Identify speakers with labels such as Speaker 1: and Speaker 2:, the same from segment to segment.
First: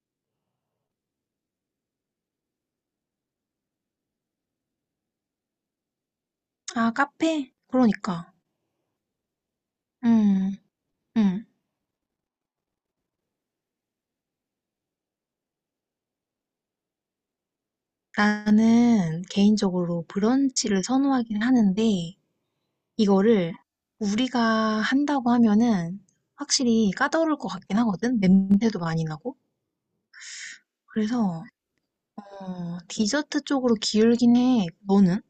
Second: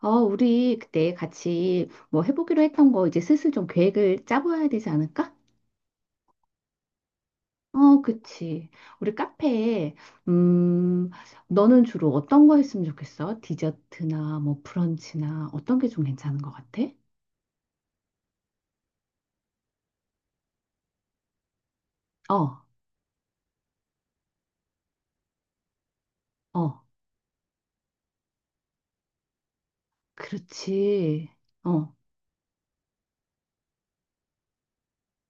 Speaker 1: 어, 우리 그때 같이 뭐 해보기로 했던 거 이제 슬슬 좀 계획을 짜봐야 되지 않을까?
Speaker 2: 아, 카페?
Speaker 1: 어,
Speaker 2: 그러니까.
Speaker 1: 그치. 우리 카페에,
Speaker 2: 음,
Speaker 1: 음,
Speaker 2: 음.
Speaker 1: 너는 주로 어떤 거 했으면 좋겠어? 디저트나 뭐 브런치나 어떤 게 좀 괜찮은 것 같아?
Speaker 2: 나는 개인적으로 브런치를 선호하긴 하는데,
Speaker 1: 어,
Speaker 2: 이거를 우리가 한다고 하면은
Speaker 1: 어,
Speaker 2: 확실히 까다로울 것 같긴 하거든? 냄새도 많이 나고.
Speaker 1: 그렇지.
Speaker 2: 그래서,
Speaker 1: 어.
Speaker 2: 디저트 쪽으로 기울긴 해. 너는?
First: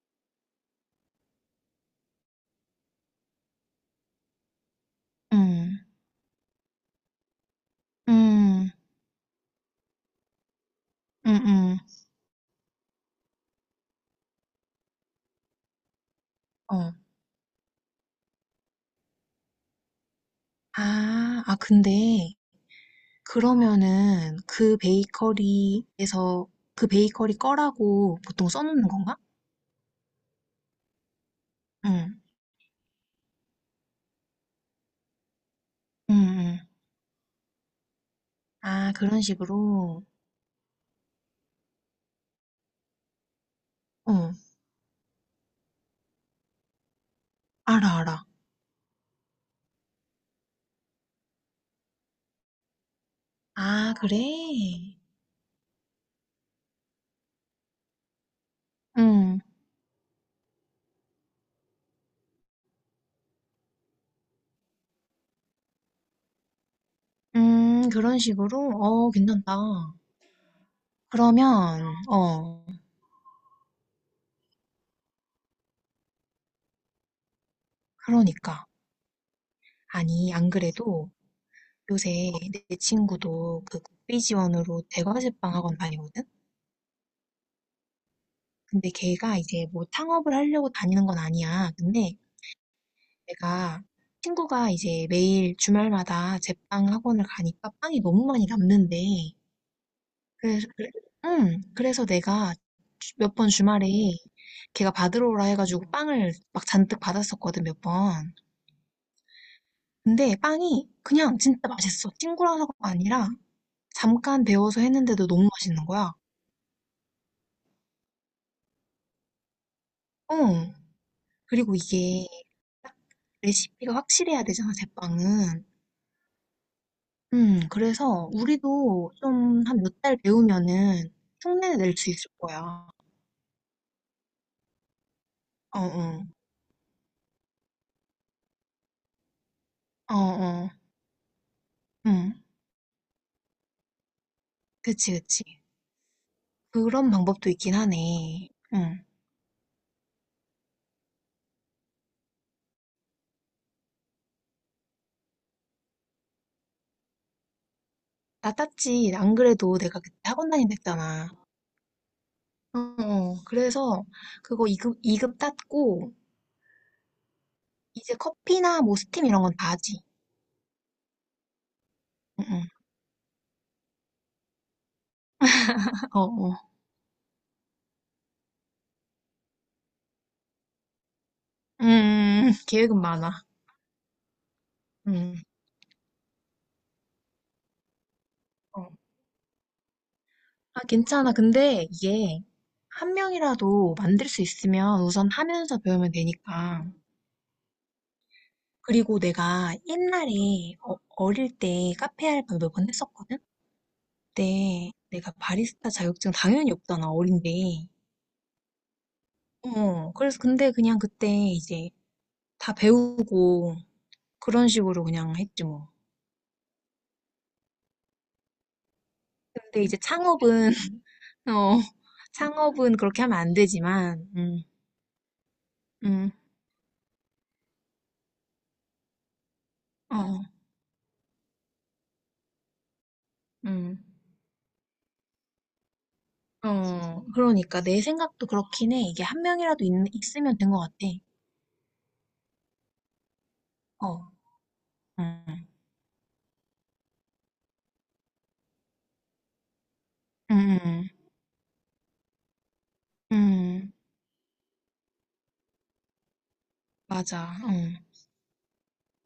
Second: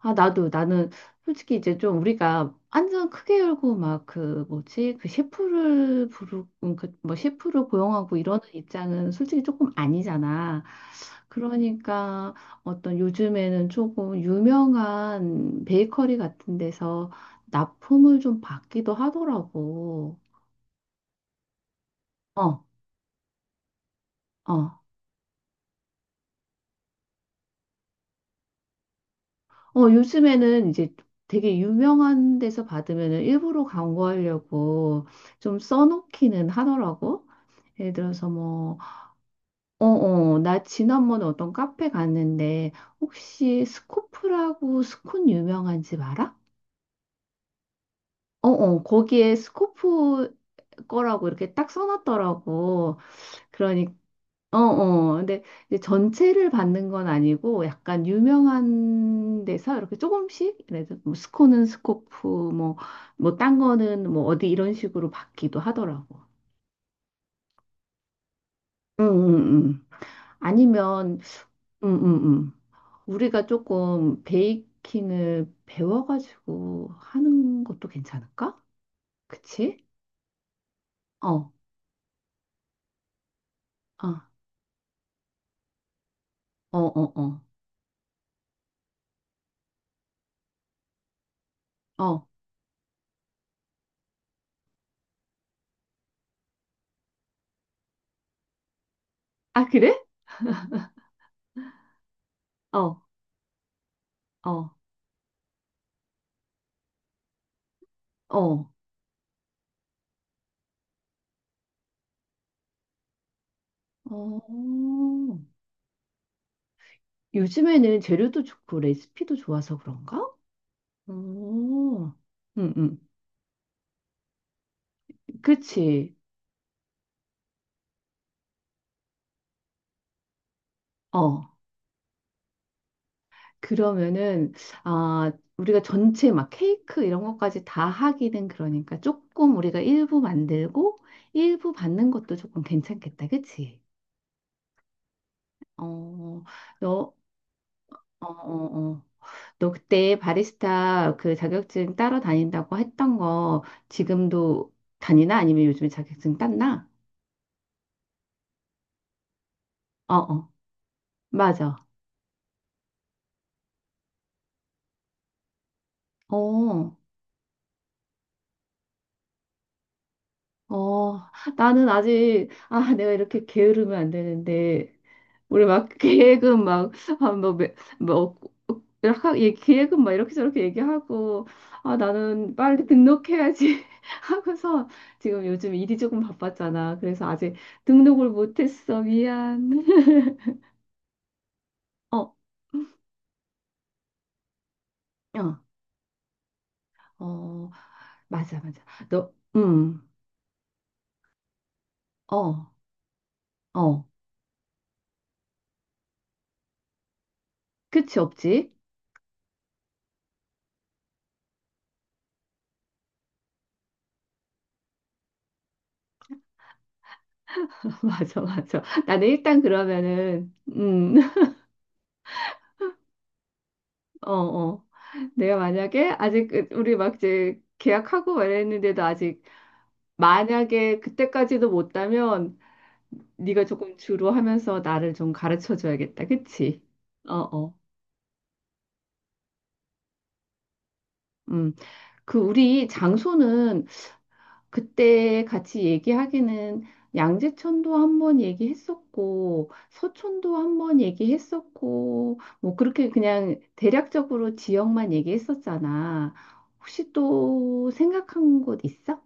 Speaker 1: 아, 나도, 나는 솔직히 이제 좀 우리가 완전 크게 열고 막 그 뭐지?
Speaker 2: 음,
Speaker 1: 그뭐 셰프를 고용하고 이러는
Speaker 2: 음,
Speaker 1: 입장은 솔직히 조금 아니잖아.
Speaker 2: 음,
Speaker 1: 그러니까 어떤 요즘에는 조금 유명한 베이커리 같은
Speaker 2: 어.
Speaker 1: 데서 납품을 좀 받기도 하더라고.
Speaker 2: 근데
Speaker 1: 어,
Speaker 2: 그러면은 그
Speaker 1: 어.
Speaker 2: 베이커리에서 그 베이커리 거라고 보통 써놓는 건가?
Speaker 1: 어, 요즘에는 이제 되게
Speaker 2: 응.
Speaker 1: 유명한 데서 받으면은 일부러 광고하려고 좀
Speaker 2: 응,
Speaker 1: 써놓기는
Speaker 2: 응.
Speaker 1: 하더라고. 예를 들어서 뭐,
Speaker 2: 아 그런
Speaker 1: 어,
Speaker 2: 식으로.
Speaker 1: 어, 나 지난번에 어떤 카페 갔는데 혹시
Speaker 2: 어.
Speaker 1: 스코프라고 스콘 유명한 집 알아?
Speaker 2: 알아, 알아.
Speaker 1: 어, 어, 거기에 스코프 거라고 이렇게 딱 써놨더라고. 그러니,
Speaker 2: 아 그래?
Speaker 1: 어, 어. 근데 이제 전체를 받는 건 아니고 약간
Speaker 2: 응.
Speaker 1: 유명한 데서 이렇게 조금씩, 그래서 뭐 스코는 스코프, 뭐, 뭐, 딴 거는 뭐 어디 이런 식으로 받기도 하더라고.
Speaker 2: 그런 식으로?
Speaker 1: 응,
Speaker 2: 어
Speaker 1: 응,
Speaker 2: 괜찮다.
Speaker 1: 응. 아니면,
Speaker 2: 그러면,
Speaker 1: 응, 응, 응.
Speaker 2: 어,
Speaker 1: 우리가 조금 베이킹을 배워가지고 하는 것도 괜찮을까?
Speaker 2: 그러니까.
Speaker 1: 그치?
Speaker 2: 아니, 안 그래도
Speaker 1: 어, 어,
Speaker 2: 요새 내 친구도 그 국비 지원으로 대과제빵 학원 다니거든?
Speaker 1: 어, 어,
Speaker 2: 근데 걔가 이제 뭐 창업을 하려고 다니는 건 아니야.
Speaker 1: 어.
Speaker 2: 근데
Speaker 1: 어.
Speaker 2: 내가 친구가 이제 매일 주말마다 제빵 학원을 가니까 빵이 너무 많이 남는데
Speaker 1: 아, 그래?
Speaker 2: 그래서, 그래, 응, 그래서 내가
Speaker 1: 어,
Speaker 2: 몇 번 주말에
Speaker 1: 어,
Speaker 2: 걔가 받으러 오라 해가지고 빵을 막 잔뜩 받았었거든, 몇 번.
Speaker 1: 어.
Speaker 2: 근데 빵이 그냥 진짜 맛있어. 친구라서가 아니라
Speaker 1: 어,
Speaker 2: 잠깐 데워서 했는데도 너무 맛있는 거야.
Speaker 1: 요즘에는 재료도 좋고 레시피도 좋아서 그런가?
Speaker 2: 어.
Speaker 1: 어,
Speaker 2: 그리고 이게
Speaker 1: 응,
Speaker 2: 딱
Speaker 1: 응.
Speaker 2: 레시피가 확실해야 되잖아, 제빵은.
Speaker 1: 그치.
Speaker 2: 그래서 우리도 좀 한 몇 달 배우면은
Speaker 1: 어.
Speaker 2: 흉내낼 수 있을 거야.
Speaker 1: 그러면은, 아,
Speaker 2: 어,
Speaker 1: 우리가
Speaker 2: 어,
Speaker 1: 전체 막 케이크 이런 것까지 다 하기는 그러니까 조금 우리가
Speaker 2: 어,
Speaker 1: 일부
Speaker 2: 어,
Speaker 1: 만들고 일부 받는
Speaker 2: 응,
Speaker 1: 것도 조금 괜찮겠다. 그치?
Speaker 2: 그치, 그치.
Speaker 1: 어,
Speaker 2: 그런
Speaker 1: 너,
Speaker 2: 방법도 있긴
Speaker 1: 어,
Speaker 2: 하네.
Speaker 1: 어, 어.
Speaker 2: 응.
Speaker 1: 너 그때 바리스타 그 자격증 따러 다닌다고 했던 거 지금도 다니나? 아니면 요즘에 자격증 땄나?
Speaker 2: 나 땄지. 안 그래도 내가 그때
Speaker 1: 어어.
Speaker 2: 학원 다닌다 했잖아.
Speaker 1: 맞아.
Speaker 2: 어, 어. 그래서 그거 2급, 이급 땄고,
Speaker 1: 어,
Speaker 2: 이제 커피나 뭐 스팀 이런 건 다 하지.
Speaker 1: 어, 나는
Speaker 2: 응,
Speaker 1: 아직,
Speaker 2: 응.
Speaker 1: 아, 내가 이렇게 게으르면 안 되는데, 우리 막
Speaker 2: 어, 어.
Speaker 1: 계획은 막, 아, 뭐, 이렇게, 계획은 막 이렇게 저렇게 얘기하고,
Speaker 2: 음,
Speaker 1: 아, 나는 빨리
Speaker 2: 계획은 많아.
Speaker 1: 등록해야지 하고서
Speaker 2: 음,
Speaker 1: 지금 요즘 일이 조금 바빴잖아. 그래서 아직 등록을
Speaker 2: 어.
Speaker 1: 못했어. 미안.
Speaker 2: 아, 괜찮아. 근데
Speaker 1: 어,
Speaker 2: 이게 한 명이라도 만들 수 있으면 우선
Speaker 1: 어,
Speaker 2: 하면서 배우면 되니까.
Speaker 1: 어, 맞아, 맞아.
Speaker 2: 그리고
Speaker 1: 너,
Speaker 2: 내가 옛날에 어릴 때 카페 알바 몇
Speaker 1: 어,
Speaker 2: 번 했었거든?
Speaker 1: 어.
Speaker 2: 그때 내가 바리스타 자격증 당연히 없잖아, 어린데.
Speaker 1: 끝이 없지?
Speaker 2: 어, 그래서 근데 그냥 그때 이제 다 배우고 그런 식으로 그냥 했지 뭐.
Speaker 1: 맞아, 맞아. 나는 일단
Speaker 2: 근데 이제
Speaker 1: 그러면은,
Speaker 2: 창업은, 어, 창업은 그렇게 하면 안 되지만,
Speaker 1: 어, 어. 내가 만약에
Speaker 2: 음,
Speaker 1: 아직 우리 막 이제 계약하고 말했는데도 아직
Speaker 2: 어,
Speaker 1: 만약에 그때까지도 못다면 네가 조금
Speaker 2: 음,
Speaker 1: 주로 하면서 나를 좀 가르쳐 줘야겠다. 그치?
Speaker 2: 어,
Speaker 1: 어, 어.
Speaker 2: 그러니까 내 생각도 그렇긴 해. 이게 한 명이라도 있으면 된 것 같아.
Speaker 1: 음. 그 우리 장소는
Speaker 2: 어,
Speaker 1: 그때
Speaker 2: 음,
Speaker 1: 같이 얘기하기는 양재천도 한 번 얘기했었고 서촌도 한
Speaker 2: 음,
Speaker 1: 번
Speaker 2: 음,
Speaker 1: 얘기했었고 뭐 그렇게 그냥
Speaker 2: 음.
Speaker 1: 대략적으로 지역만 얘기했었잖아. 혹시
Speaker 2: 맞아,
Speaker 1: 또 생각한 곳 있어?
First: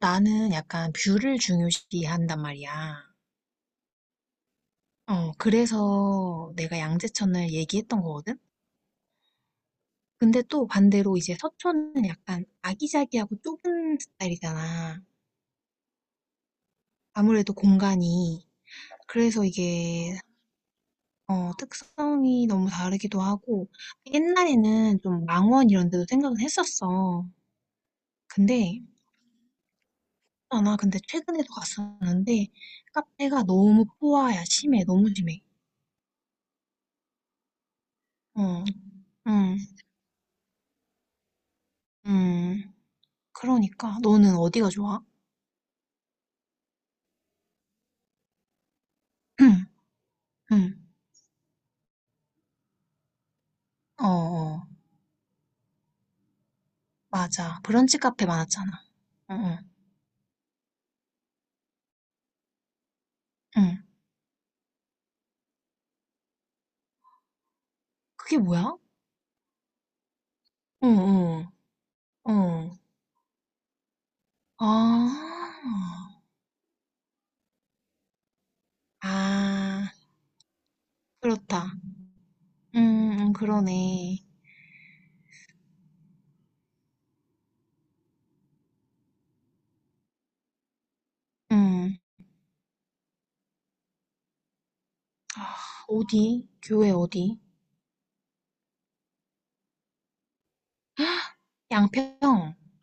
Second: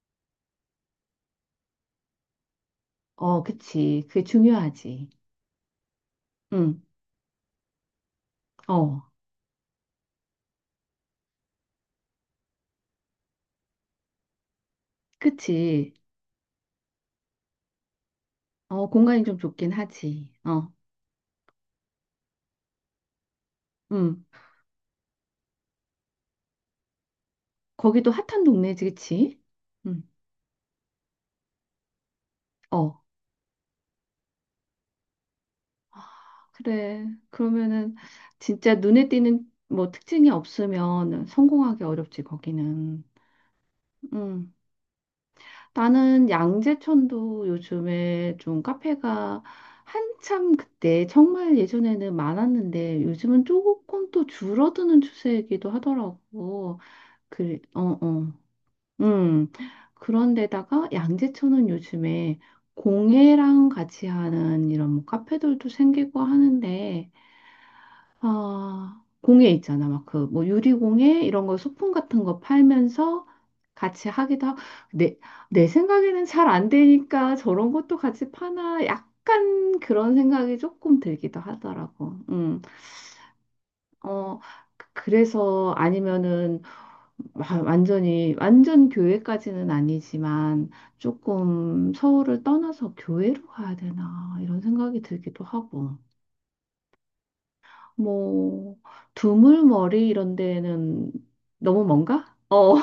Speaker 2: 나는 약간 뷰를 중요시한단 말이야.
Speaker 1: 어, 그치. 그게 중요하지.
Speaker 2: 어, 그래서 내가
Speaker 1: 응,
Speaker 2: 양재천을 얘기했던 거거든?
Speaker 1: 어,
Speaker 2: 근데 또 반대로 이제 서초는 약간 아기자기하고 좁은 스타일이잖아.
Speaker 1: 그치.
Speaker 2: 아무래도 공간이.
Speaker 1: 어, 공간이 좀
Speaker 2: 그래서
Speaker 1: 좁긴
Speaker 2: 이게,
Speaker 1: 하지. 어,
Speaker 2: 어, 특성이 너무 다르기도 하고,
Speaker 1: 응.
Speaker 2: 옛날에는 좀 망원 이런 데도 생각은 했었어.
Speaker 1: 거기도 핫한
Speaker 2: 근데,
Speaker 1: 동네지, 그치? 응,
Speaker 2: 아, 나 근데 최근에도 갔었는데,
Speaker 1: 어,
Speaker 2: 카페가 너무 포화야. 심해. 너무 심해.
Speaker 1: 그래. 그러면은
Speaker 2: 어,
Speaker 1: 진짜 눈에 띄는
Speaker 2: 음,
Speaker 1: 뭐 특징이 없으면 성공하기 어렵지,
Speaker 2: 음.
Speaker 1: 거기는.
Speaker 2: 그러니까, 너는
Speaker 1: 응.
Speaker 2: 어디가 좋아?
Speaker 1: 나는 양재천도 요즘에 좀 카페가 한참
Speaker 2: 응,
Speaker 1: 그때 정말 예전에는 많았는데 요즘은
Speaker 2: 어,
Speaker 1: 조금 또
Speaker 2: 어.
Speaker 1: 줄어드는 추세이기도 하더라고. 그,
Speaker 2: 맞아.
Speaker 1: 어,
Speaker 2: 브런치 카페
Speaker 1: 어.
Speaker 2: 많았잖아. 응,
Speaker 1: 음,
Speaker 2: 응,
Speaker 1: 그런데다가 양재천은 요즘에 공예랑
Speaker 2: 응.
Speaker 1: 같이 하는 이런 뭐 카페들도 생기고 하는데,
Speaker 2: 그게 뭐야?
Speaker 1: 아, 공예 있잖아. 막 그 뭐
Speaker 2: 응,
Speaker 1: 유리공예 이런
Speaker 2: 응,
Speaker 1: 거 소품 같은 거
Speaker 2: 응.
Speaker 1: 팔면서 같이 하기도 하고,
Speaker 2: 아,
Speaker 1: 내, 내 생각에는 잘 안 되니까 저런 것도 같이 파나 약간
Speaker 2: 아,
Speaker 1: 그런 생각이 조금 들기도
Speaker 2: 그렇다.
Speaker 1: 하더라고.
Speaker 2: 응, 응, 그러네.
Speaker 1: 어, 그래서 아니면은 완전히 완전 교회까지는 아니지만 조금
Speaker 2: 응.
Speaker 1: 서울을 떠나서 교회로 가야 되나 이런 생각이 들기도
Speaker 2: 아,
Speaker 1: 하고
Speaker 2: 어디? 교회 어디?
Speaker 1: 뭐 두물머리 이런 데는 너무 먼가?
Speaker 2: 양평.
Speaker 1: 어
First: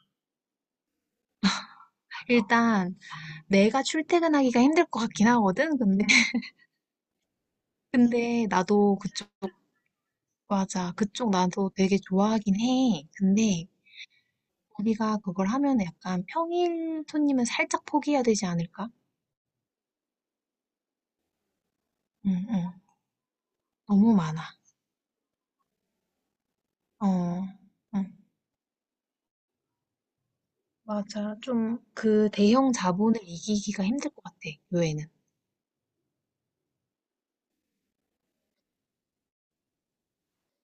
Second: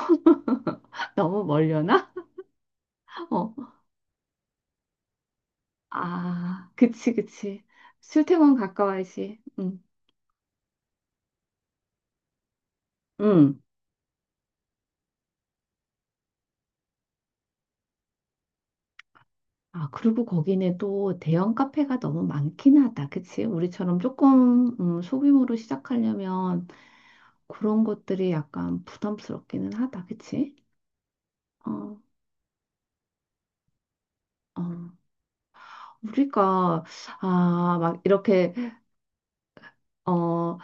Speaker 1: 너무 멀려나?
Speaker 2: 일단
Speaker 1: 어.
Speaker 2: 내가 출퇴근하기가 힘들 것 같긴 하거든. 근데
Speaker 1: 아, 그치, 그치.
Speaker 2: 근데
Speaker 1: 출퇴근
Speaker 2: 나도 그쪽
Speaker 1: 가까워야지 응.
Speaker 2: 맞아. 그쪽 나도 되게 좋아하긴 해.
Speaker 1: 응.
Speaker 2: 근데 우리가 그걸 하면 약간 평일 손님은 살짝 포기해야 되지 않을까?
Speaker 1: 아 그리고 거기는 또 대형 카페가 너무
Speaker 2: 응, 응.
Speaker 1: 많긴 하다 그치? 우리처럼
Speaker 2: 너무 많아.
Speaker 1: 조금 소규모로 시작하려면
Speaker 2: 어,
Speaker 1: 그런
Speaker 2: 응,
Speaker 1: 것들이 약간 부담스럽기는 하다, 그치?
Speaker 2: 맞아. 좀
Speaker 1: 어,
Speaker 2: 그 대형 자본을 이기기가 힘들 것 같아,
Speaker 1: 어.
Speaker 2: 요회는
Speaker 1: 우리가, 아, 막 이렇게, 어,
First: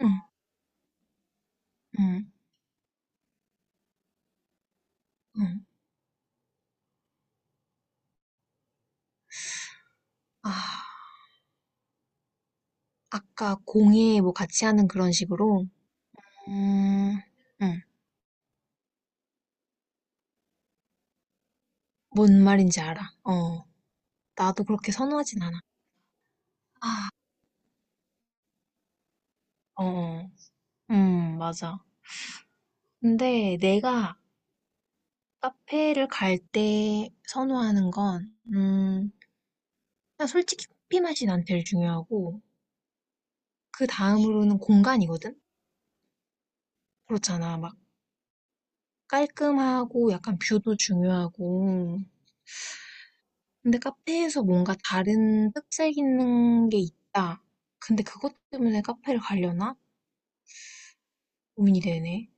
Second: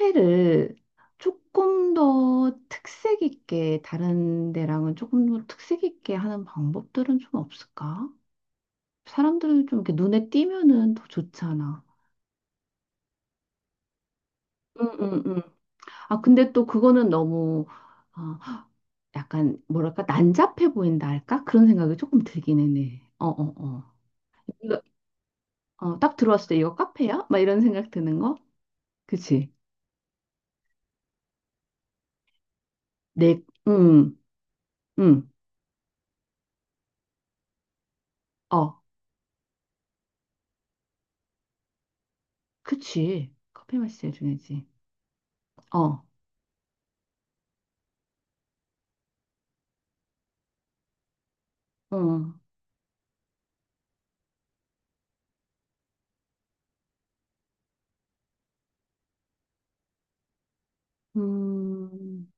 Speaker 2: 응,
Speaker 1: 조금
Speaker 2: 응,
Speaker 1: 더 특색 있게, 다른 데랑은 조금 더
Speaker 2: 응.
Speaker 1: 특색 있게 하는 방법들은 좀 없을까? 사람들은 좀 이렇게 눈에
Speaker 2: 아,
Speaker 1: 띄면은 더 좋잖아.
Speaker 2: 아까 공예 뭐 같이 하는
Speaker 1: 응,
Speaker 2: 그런
Speaker 1: 응, 응.
Speaker 2: 식으로.
Speaker 1: 아, 근데 또 그거는
Speaker 2: 음,
Speaker 1: 너무,
Speaker 2: 응,
Speaker 1: 어, 약간, 뭐랄까, 난잡해 보인다 할까? 그런 생각이 조금
Speaker 2: 뭔
Speaker 1: 들기는
Speaker 2: 말인지
Speaker 1: 해.
Speaker 2: 알아.
Speaker 1: 어, 어,
Speaker 2: 어,
Speaker 1: 어.
Speaker 2: 나도 그렇게 선호하진 않아.
Speaker 1: 어, 딱 들어왔을 때 이거
Speaker 2: 아,
Speaker 1: 카페야? 막 이런 생각 드는 거? 그치?
Speaker 2: 어, 어. 맞아.
Speaker 1: 내,
Speaker 2: 근데
Speaker 1: 응,
Speaker 2: 내가
Speaker 1: 응,
Speaker 2: 카페를 갈 때 선호하는 건,
Speaker 1: 어,
Speaker 2: 음, 그냥 솔직히 커피 맛이 난 제일 중요하고,
Speaker 1: 그치. 커피
Speaker 2: 그
Speaker 1: 마시자
Speaker 2: 다음으로는
Speaker 1: 중요하지.
Speaker 2: 공간이거든?
Speaker 1: 어,
Speaker 2: 그렇잖아. 막 깔끔하고 약간 뷰도
Speaker 1: 어,
Speaker 2: 중요하고. 근데 카페에서 뭔가 다른 특색 있는 게 있다. 근데 그것 때문에 카페를 가려나? 고민이
Speaker 1: 음,
Speaker 2: 되네.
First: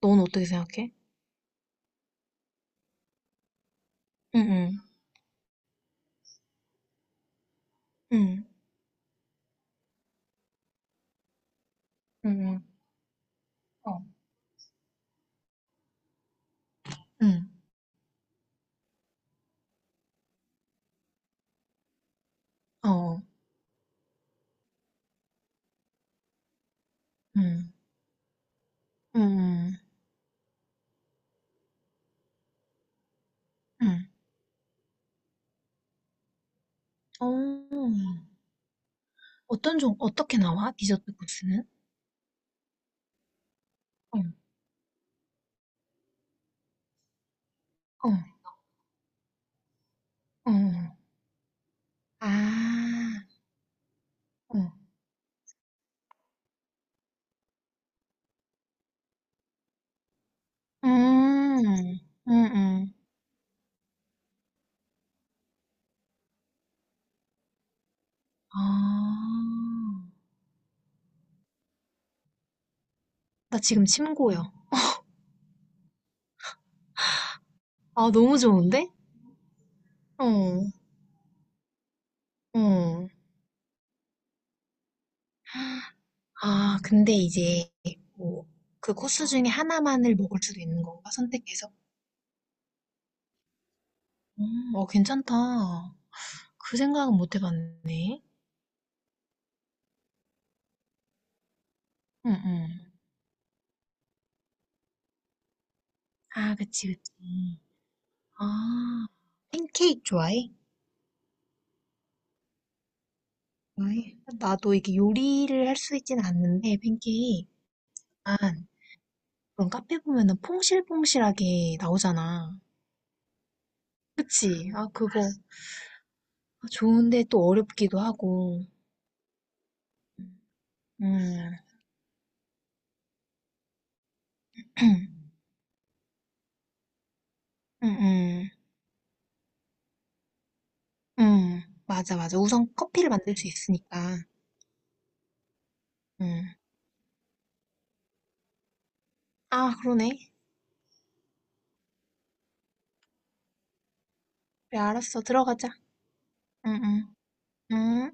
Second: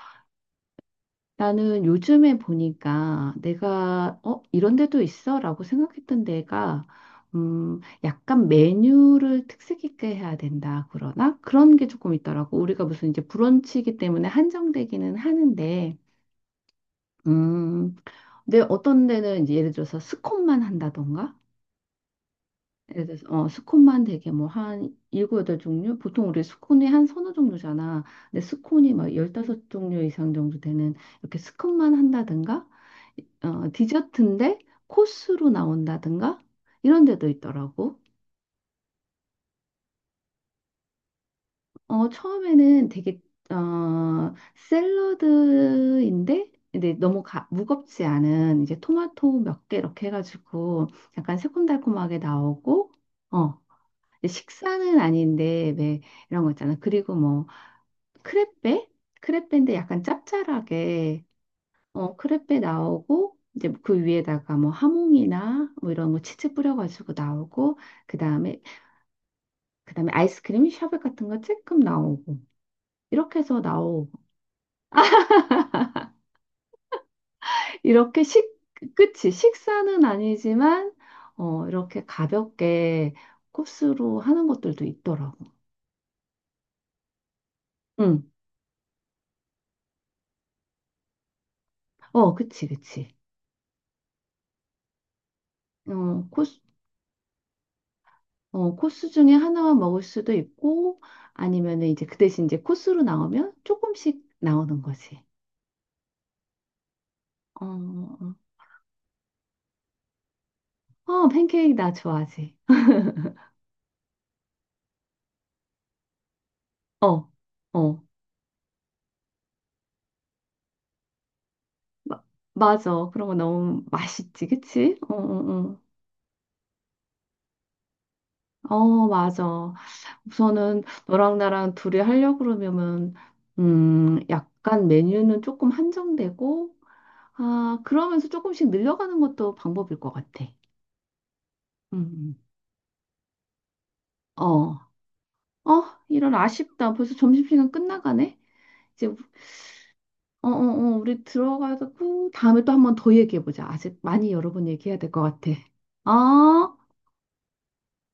Speaker 2: 넌 어떻게 생각해?
Speaker 1: 나는 요즘에 보니까 내가,
Speaker 2: 응,
Speaker 1: 어, 이런
Speaker 2: 응,
Speaker 1: 데도 있어? 라고 생각했던 데가,
Speaker 2: 응,
Speaker 1: 약간 메뉴를 특색 있게 해야 된다. 그러나? 그런 게 조금
Speaker 2: 응,
Speaker 1: 있더라고.
Speaker 2: 응,
Speaker 1: 우리가 무슨 이제
Speaker 2: 어,
Speaker 1: 브런치이기 때문에 한정되기는 하는데,
Speaker 2: 응,
Speaker 1: 음, 근데 어떤 데는 이제 예를 들어서 스콘만 한다던가? 예를
Speaker 2: 어,
Speaker 1: 들어서 어, 스콘만 되게 뭐 한 7, 8종류? 보통 우리 스콘이 한 서너
Speaker 2: 응,
Speaker 1: 종류잖아. 근데 스콘이 막
Speaker 2: 응,
Speaker 1: 열다섯
Speaker 2: 응,
Speaker 1: 종류 이상 정도 되는 이렇게 스콘만 한다든가 어,
Speaker 2: 응.
Speaker 1: 디저트인데 코스로 나온다든가 이런 데도
Speaker 2: 어,
Speaker 1: 있더라고.
Speaker 2: 어떻게 나와? 디저트 코스는?
Speaker 1: 어, 처음에는 되게
Speaker 2: 어, 어,
Speaker 1: 어, 샐러드인데 근데 너무 무겁지 않은 이제 토마토 몇개 이렇게
Speaker 2: 어.
Speaker 1: 해가지고 약간 새콤달콤하게
Speaker 2: 아,
Speaker 1: 나오고 어, 이제
Speaker 2: 어.
Speaker 1: 식사는 아닌데 왜 이런 거 있잖아. 그리고 뭐 크레페? 크레페인데 약간 짭짤하게
Speaker 2: 음,
Speaker 1: 어
Speaker 2: 음,
Speaker 1: 크레페
Speaker 2: 음.
Speaker 1: 나오고 이제 그 위에다가 뭐 하몽이나 뭐 이런 거 치즈 뿌려가지고 나오고
Speaker 2: 아,
Speaker 1: 그다음에 그다음에 아이스크림 샤베 같은 거 조금 나오고 이렇게
Speaker 2: 나
Speaker 1: 해서
Speaker 2: 지금
Speaker 1: 나오고
Speaker 2: 침 고여. 아,
Speaker 1: 이렇게
Speaker 2: 너무
Speaker 1: 식
Speaker 2: 좋은데?
Speaker 1: 끝이 식사는
Speaker 2: 어,
Speaker 1: 아니지만 어 이렇게
Speaker 2: 어.
Speaker 1: 가볍게 코스로 하는 것들도 있더라고.
Speaker 2: 아, 근데 이제
Speaker 1: 응.
Speaker 2: 뭐 그 코스 중에 하나만을 먹을 수도 있는 건가? 선택해서.
Speaker 1: 어, 그치, 그치.
Speaker 2: 어, 괜찮다.
Speaker 1: 어, 코스
Speaker 2: 그 생각은 못 해봤네.
Speaker 1: 어, 코스 중에 하나만 먹을 수도 있고, 아니면은 이제 그
Speaker 2: 응,
Speaker 1: 대신 이제
Speaker 2: 응.
Speaker 1: 코스로 나오면 조금씩 나오는 거지.
Speaker 2: 아, 그치, 그치.
Speaker 1: 어, 어,
Speaker 2: 아, 팬케이크 좋아해?
Speaker 1: 어, 팬케이크 나 좋아하지.
Speaker 2: 좋아해. 나도 이게 요리를 할 수 있진 않는데,
Speaker 1: 어,
Speaker 2: 팬케이크.
Speaker 1: 어,
Speaker 2: 아, 그런 카페 보면은 퐁실퐁실하게
Speaker 1: 마,
Speaker 2: 나오잖아.
Speaker 1: 맞아. 그런 거 너무 맛있지,
Speaker 2: 그치? 아,
Speaker 1: 그치? 어,
Speaker 2: 그거.
Speaker 1: 어,
Speaker 2: 좋은데 또 어렵기도 하고.
Speaker 1: 어, 어, 맞아. 우선은 너랑
Speaker 2: 음.
Speaker 1: 나랑 둘이 하려고 그러면은, 약간
Speaker 2: 응,
Speaker 1: 메뉴는 조금 한정되고, 아,
Speaker 2: 응,
Speaker 1: 그러면서
Speaker 2: 응.
Speaker 1: 조금씩 늘려가는 것도 방법일 것 같아.
Speaker 2: 응.
Speaker 1: 음,
Speaker 2: 맞아,
Speaker 1: 음.
Speaker 2: 맞아. 우선 커피를 만들 수 있으니까.
Speaker 1: 어, 어, 이런
Speaker 2: 응.
Speaker 1: 아쉽다. 벌써 점심시간 끝나가네. 이제
Speaker 2: 아, 그러네.
Speaker 1: 어, 어, 어, 우리 들어가고 다음에 또 한번 더 얘기해보자. 아직 많이 여러 번
Speaker 2: 그래,
Speaker 1: 얘기해야 될 것
Speaker 2: 알았어.
Speaker 1: 같아.
Speaker 2: 들어가자.
Speaker 1: 어?
Speaker 2: 응, 응. 응.